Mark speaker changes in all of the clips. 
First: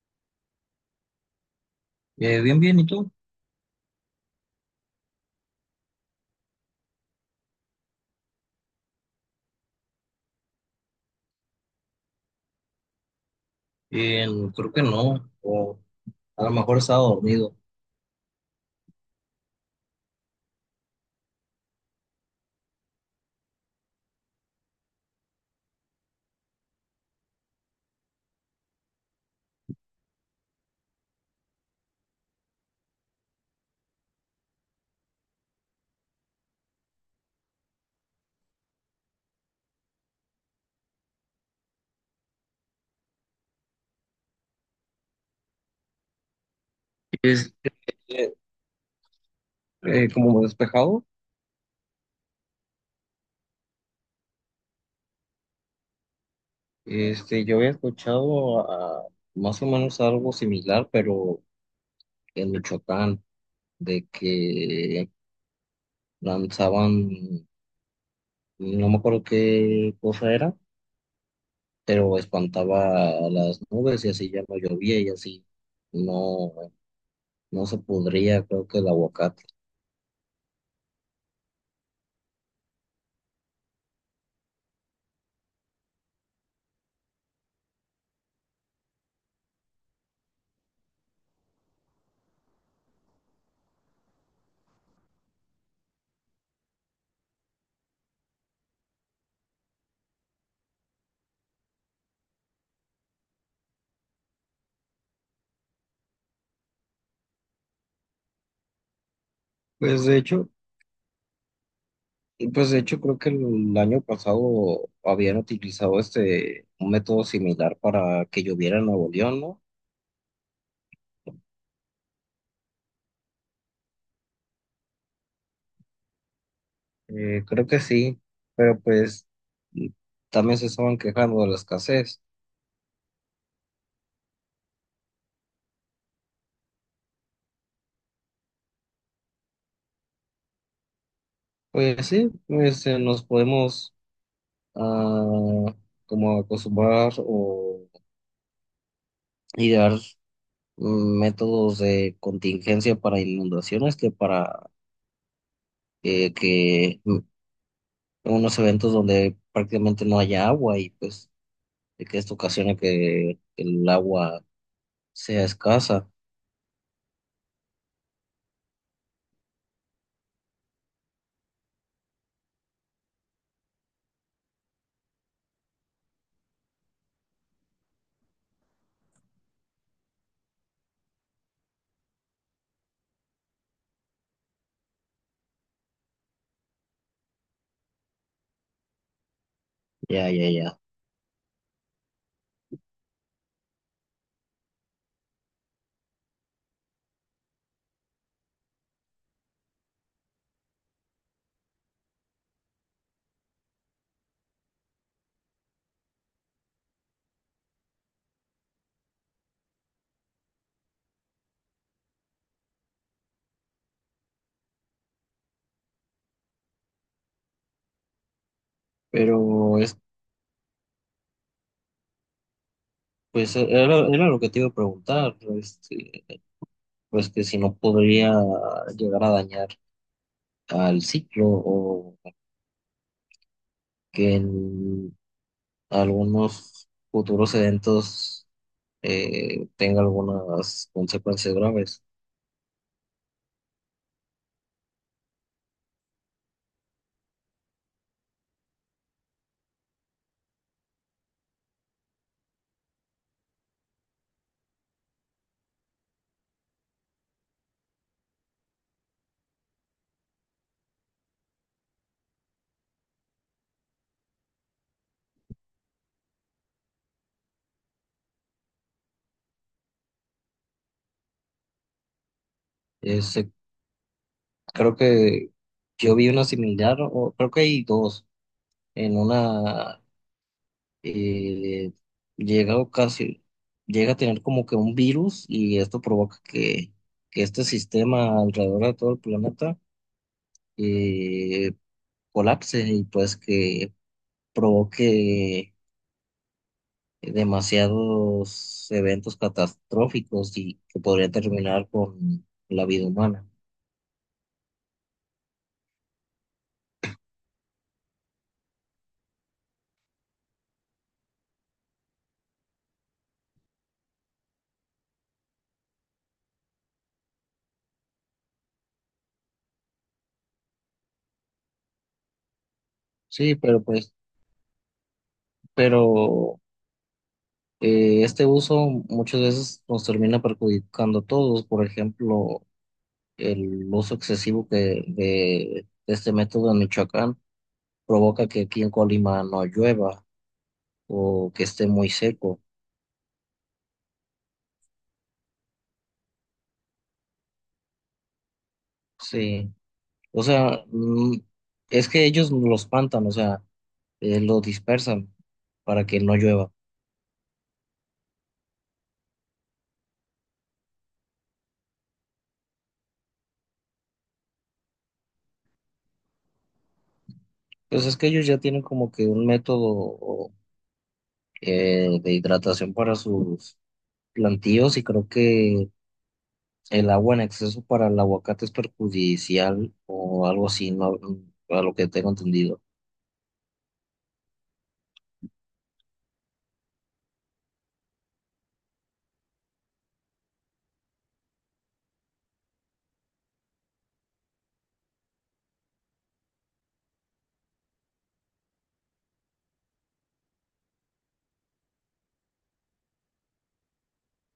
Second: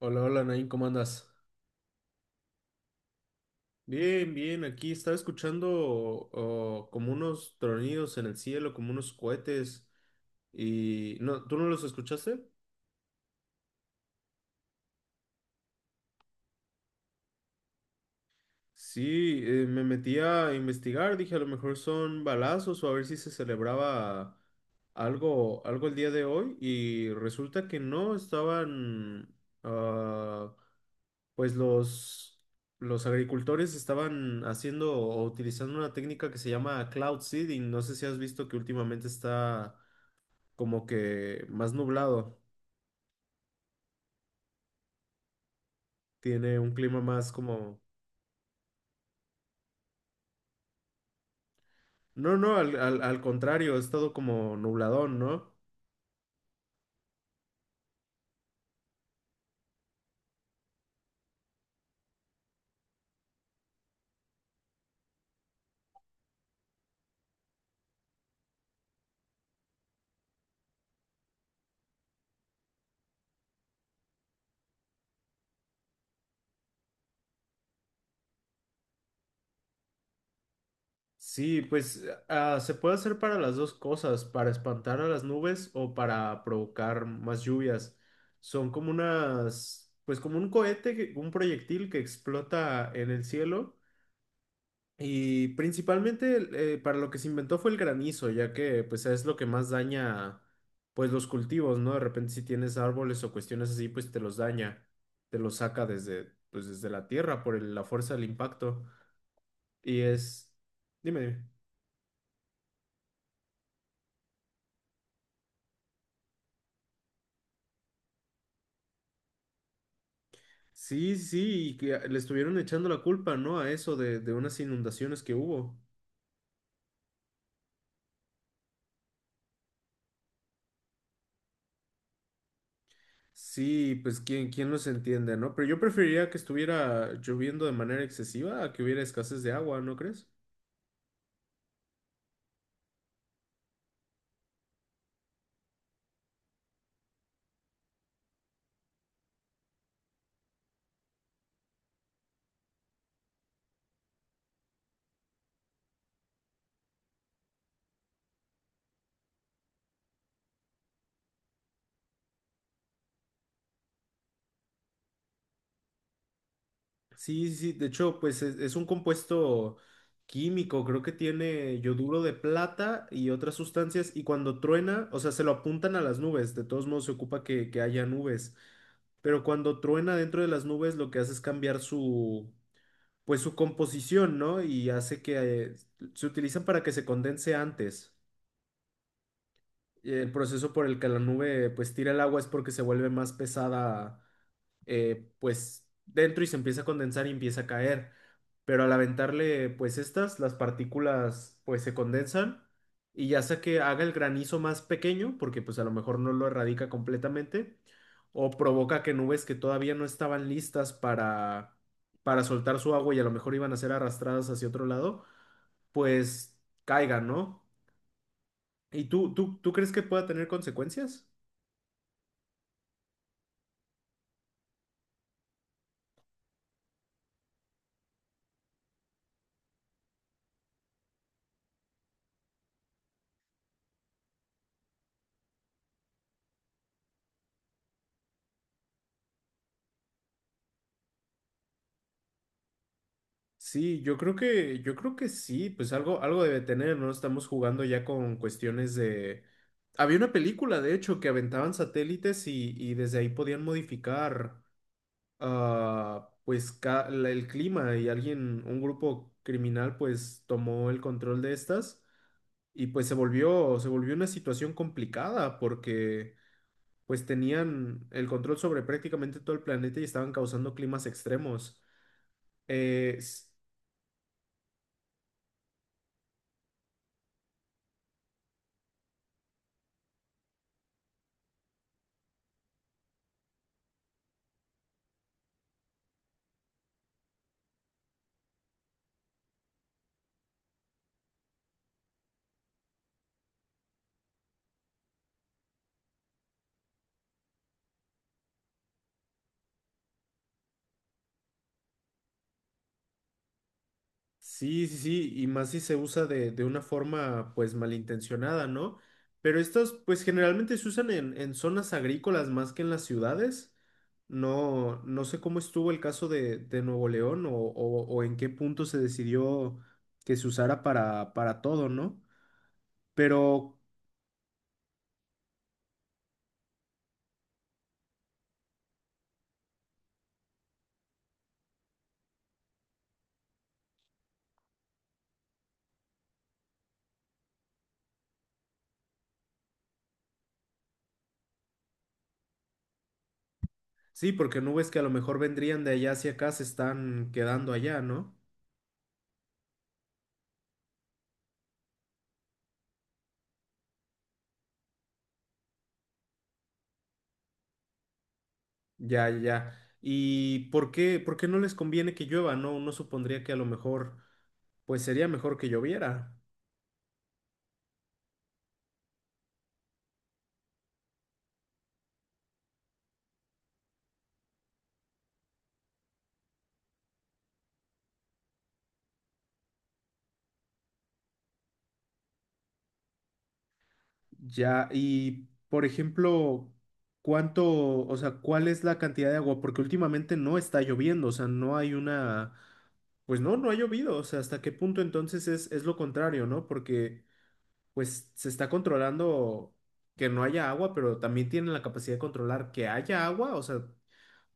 Speaker 1: Hola, hola, Nain, ¿cómo andas?
Speaker 2: Bien, bien, ¿y tú?
Speaker 1: Bien, bien, aquí estaba escuchando oh, como unos tronidos en el cielo, como unos cohetes y... No, ¿tú no los escuchaste?
Speaker 2: Eh, creo que no, o a lo mejor estaba dormido.
Speaker 1: Sí, me metí a investigar, dije a lo mejor son balazos o a ver si se celebraba algo, algo el día de hoy y resulta que no, estaban... ah, pues los agricultores estaban haciendo o utilizando una técnica que se llama cloud seeding. No sé si has visto que últimamente está como que más nublado, tiene un clima más
Speaker 2: Es
Speaker 1: como...
Speaker 2: eh, Como despejado.
Speaker 1: No, no, al contrario, ha estado como nubladón, ¿no?
Speaker 2: Yo había escuchado más o menos algo similar, pero en Michoacán, de que lanzaban, no me acuerdo qué cosa era, pero espantaba a las nubes y así ya no llovía y así no, no se podría, creo que el aguacate.
Speaker 1: Sí, pues ah, ah, se puede hacer para las dos cosas, para espantar a las nubes o para provocar más lluvias. Son como unas, pues como un cohete, un proyectil que explota en el cielo. Y principalmente para lo que se inventó fue el granizo, ya que pues es lo que más daña pues los cultivos, ¿no? De repente si tienes árboles o cuestiones así, pues te los daña, te los saca desde pues desde la tierra por la fuerza del impacto. Y
Speaker 2: Pues de hecho,
Speaker 1: es, dime, dime.
Speaker 2: Pues de hecho creo que el año pasado habían utilizado este un método similar para que lloviera en Nuevo León, ¿no?
Speaker 1: Sí, sí, y que le estuvieron echando la culpa, ¿no? A eso de unas inundaciones que hubo.
Speaker 2: Creo que sí, pero pues mm, también se estaban quejando de la escasez.
Speaker 1: Sí, pues quién, quién los entiende, ¿no? Pero yo preferiría que estuviera lloviendo de manera excesiva a que hubiera escasez de agua, ¿no crees?
Speaker 2: Pues sí, pues nos podemos ah, como acostumbrar o idear métodos de contingencia para inundaciones que para eh, que mm, unos eventos donde prácticamente no haya agua y pues de que esto ocasione que el agua sea escasa.
Speaker 1: Sí, sí, sí, de hecho, pues es un compuesto químico, creo que tiene yoduro de plata y otras sustancias, y cuando truena, o sea, se lo apuntan a las nubes, de todos modos se ocupa que haya nubes, pero cuando truena dentro de las nubes lo que hace es cambiar su, pues su composición, ¿no? Y hace que se utilizan para que se condense antes.
Speaker 2: Ya,
Speaker 1: El
Speaker 2: ya,
Speaker 1: proceso
Speaker 2: ya.
Speaker 1: por el que la nube pues tira el agua es porque se vuelve más pesada pues dentro y se empieza a condensar y empieza a caer. Pero al aventarle pues estas, las partículas pues se condensan y ya sea que haga el granizo más pequeño, porque pues a lo mejor no lo erradica completamente, o provoca que nubes que todavía no estaban listas para soltar su agua y a lo mejor iban a ser arrastradas hacia otro lado, pues caigan, ¿no? ¿Y tú
Speaker 2: Pero
Speaker 1: crees
Speaker 2: es,
Speaker 1: que pueda tener consecuencias?
Speaker 2: pues era lo que te iba a preguntar, pues que si no podría llegar a dañar al ciclo o que en algunos futuros eventos tenga algunas consecuencias graves.
Speaker 1: Sí, yo creo que sí, pues algo, algo debe tener, ¿no? Estamos jugando ya con cuestiones de... Había una película, de hecho, que aventaban satélites y desde ahí podían modificar, ah, pues, el clima y alguien, un grupo criminal, pues, tomó el control de estas y pues se volvió una situación complicada porque, pues, tenían el control sobre prácticamente todo el planeta y estaban causando climas extremos.
Speaker 2: Ese- Creo que yo vi una similar, o creo que hay dos. En una eh, llega a ocasi- llega a tener como que un virus y esto provoca que este sistema alrededor de todo el planeta eh, colapse y pues que provoque demasiados eventos catastróficos y que podría terminar con la vida humana.
Speaker 1: Sí, sí, sí, y más si se usa de una forma pues malintencionada, ¿no? Pero estas pues generalmente se usan en zonas agrícolas más que en las ciudades. No, no sé cómo estuvo el caso de Nuevo León o en qué punto se decidió que se usara para todo, ¿no?
Speaker 2: Sí,
Speaker 1: Pero
Speaker 2: pero pero este uso muchas veces nos termina perjudicando a todos. Por ejemplo, el uso excesivo de este método en Michoacán provoca que aquí en Colima no llueva o que esté muy seco.
Speaker 1: sí, porque nubes que a lo mejor vendrían de allá hacia acá se están quedando allá, ¿no?
Speaker 2: Sí, o sea, es que ellos lo espantan, o sea, lo dispersan para que no llueva.
Speaker 1: Ya, ya. ¿Y por qué no les conviene que llueva? No, uno supondría que a lo mejor pues sería mejor que lloviera.
Speaker 2: Pues es que ellos ya tienen como que un método de hidratación para sus plantíos y creo que el agua en exceso para el aguacate es perjudicial o algo así, no, a lo que tengo entendido.
Speaker 1: Ya, y por ejemplo, ¿cuánto, o sea, cuál es la cantidad de agua? Porque últimamente no está lloviendo, o sea, no hay una, pues no, no ha llovido, o sea, ¿hasta qué punto entonces es lo contrario, ¿no? Porque pues se está controlando que no haya agua, pero también tienen la capacidad de controlar que haya agua, o sea,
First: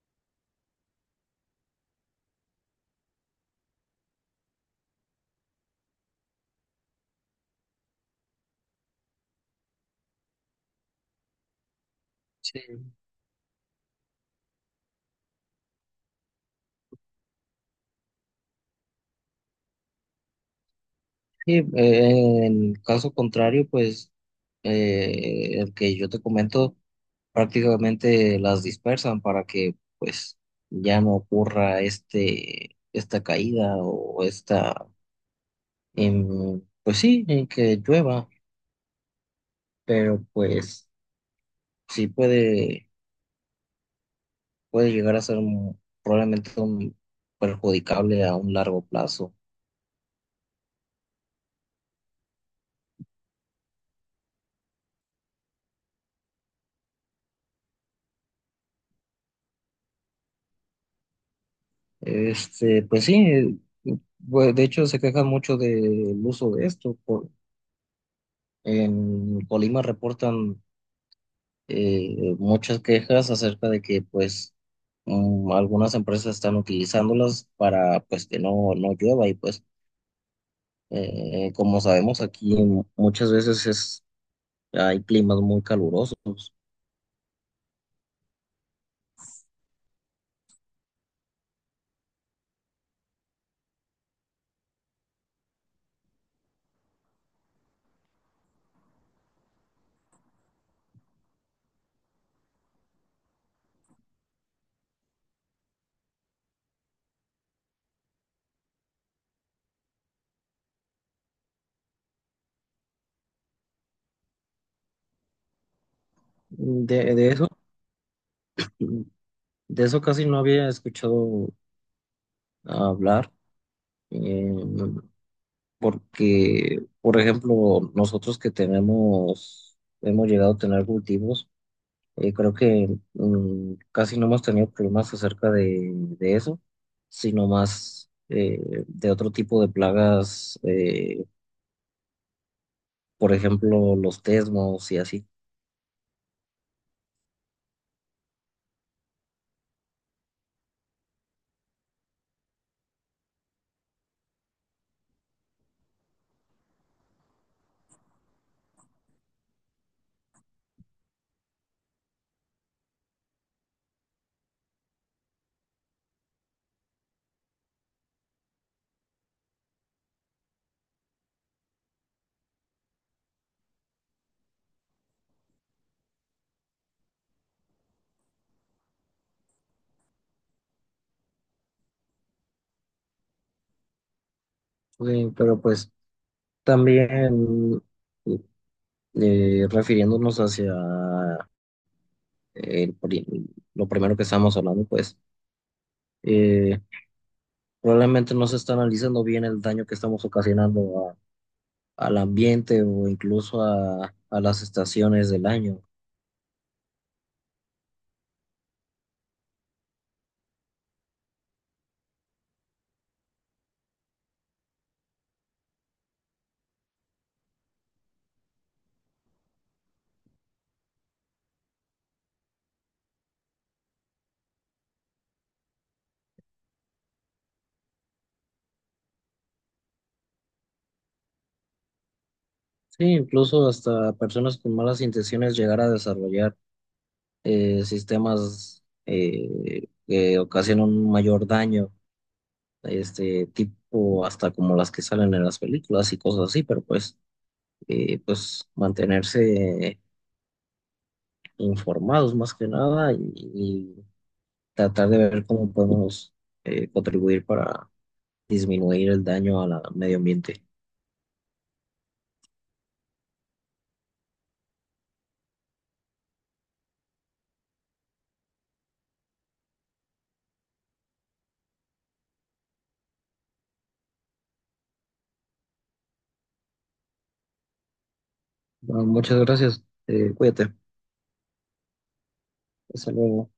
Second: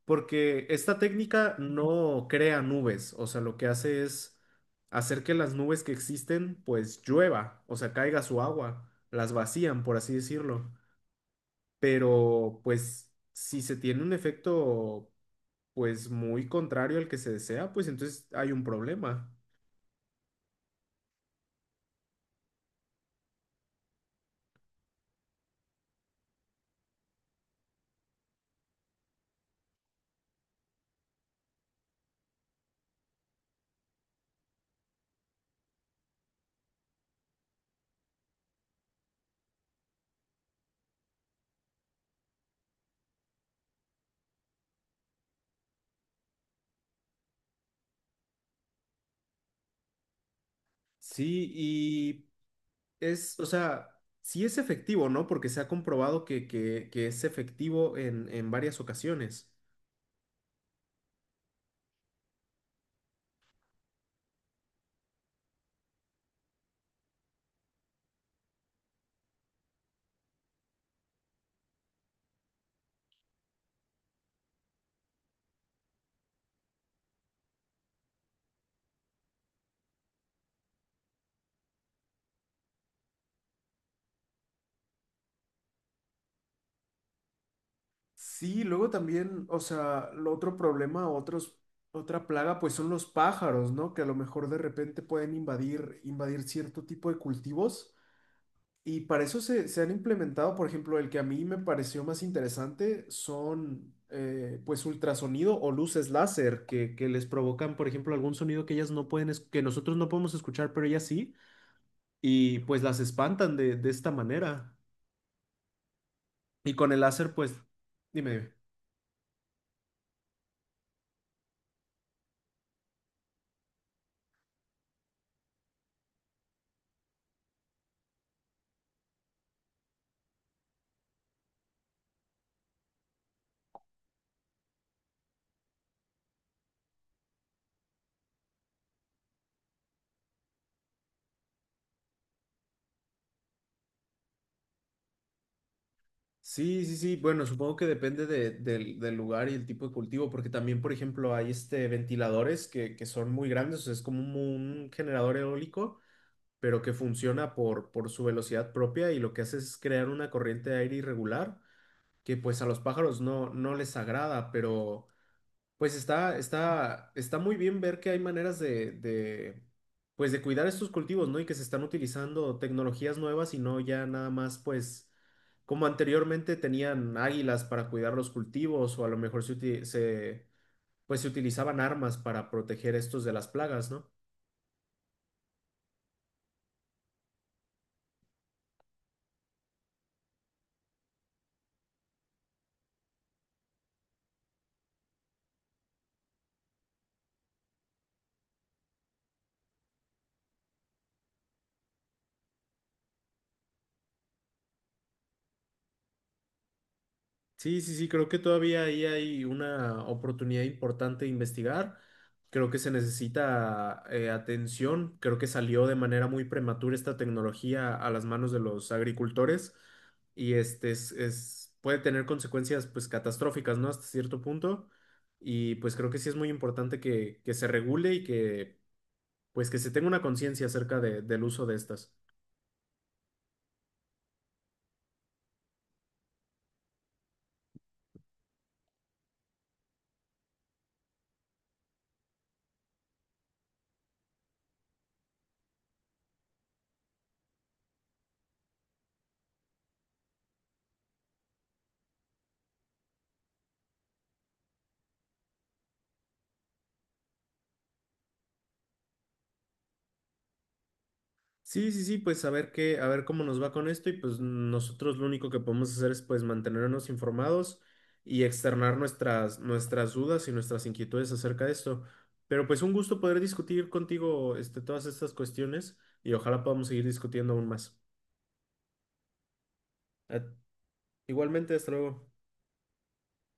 Speaker 1: porque esta técnica no crea nubes, o sea, lo que hace es hacer que las nubes que existen pues llueva, o sea, caiga su agua, las vacían, por así decirlo. Pero
Speaker 2: Sí.
Speaker 1: pues si se tiene un efecto pues muy contrario al que se desea, pues entonces hay un problema.
Speaker 2: Sí, en caso contrario, pues el que yo te comento prácticamente las dispersan para que pues ya no ocurra este, esta caída o esta, pues sí, en que llueva, pero pues sí puede, puede llegar a ser probablemente un perjudicable a un largo plazo.
Speaker 1: Sí, y es, o sea, sí es efectivo, ¿no? Porque se ha comprobado que es efectivo en varias ocasiones.
Speaker 2: Pues sí, de hecho se quejan mucho del uso de esto. En Colima reportan muchas quejas acerca de que pues algunas empresas están utilizándolas para pues que no, no llueva y pues como sabemos aquí muchas veces es, hay climas muy calurosos.
Speaker 1: Sí, luego también, o sea, lo otro problema, otros, otra plaga, pues son los pájaros, ¿no? Que a lo mejor de repente pueden invadir, invadir cierto tipo de cultivos. Y para eso se han implementado, por ejemplo, el que a mí me pareció más interesante son, pues, ultrasonido o luces láser que les provocan, por ejemplo, algún sonido que ellas no pueden, que nosotros no podemos escuchar, pero ellas sí, y pues las espantan de esta manera. Y con el
Speaker 2: De, de
Speaker 1: láser,
Speaker 2: eso,
Speaker 1: pues, dime. Dime.
Speaker 2: de eso casi no había escuchado hablar eh, porque, por ejemplo, nosotros que tenemos, hemos llegado a tener cultivos. Creo que casi no hemos tenido problemas acerca de eso, sino más de otro tipo de plagas, por ejemplo, los tesmos y así.
Speaker 1: Sí, sí, sí. Bueno, supongo que depende de- del lugar y el tipo de cultivo, porque también, por ejemplo, hay este ventiladores que son muy grandes, o sea, es como un generador eólico, pero que funciona por su velocidad propia y lo que hace es crear una corriente de aire irregular, que pues a los pájaros no, no les agrada, pero... Pues está, está, está muy bien ver que hay maneras pues de cuidar estos cultivos, ¿no? Y que se están utilizando tecnologías nuevas y no ya nada más, pues, como anteriormente tenían águilas para cuidar los cultivos o a lo mejor pues se utilizaban armas para proteger estos de las plagas, ¿no?
Speaker 2: Pero pues también refiriéndonos hacia el pri- lo primero que estábamos hablando, pues eh, probablemente no se está analizando bien el daño que estamos ocasionando al ambiente o incluso a las estaciones del año.
Speaker 1: Sí, sí, sí, creo que todavía ahí hay una oportunidad importante de investigar. Creo que se necesita atención. Creo que salió de manera muy prematura esta tecnología a las manos de los agricultores y este es, puede tener consecuencias pues catastróficas, ¿no? Hasta cierto punto. Y pues creo que sí es muy importante que se regule y que pues que se tenga una conciencia acerca de- del uso de estas.
Speaker 2: Sí, incluso hasta personas con malas intenciones llegar a desarrollar sistemas que ocasionan un mayor daño, este tipo hasta como las que salen en las películas y cosas así, pero pues, pues mantenerse informados más que nada y, y tratar de ver cómo podemos contribuir para disminuir el daño al medio ambiente.
Speaker 1: Sí, sí, sí, pues a ver qué, a ver cómo nos va con esto y pues nosotros lo único que podemos hacer es pues mantenernos informados y externar nuestras, nuestras dudas y nuestras inquietudes acerca de esto. Pero pues un gusto poder discutir contigo este, todas estas cuestiones y ojalá podamos seguir discutiendo aún más.
Speaker 2: Bueno, muchas gracias,
Speaker 1: Eh,
Speaker 2: cuídate,
Speaker 1: Igualmente, hasta luego.
Speaker 2: hasta luego.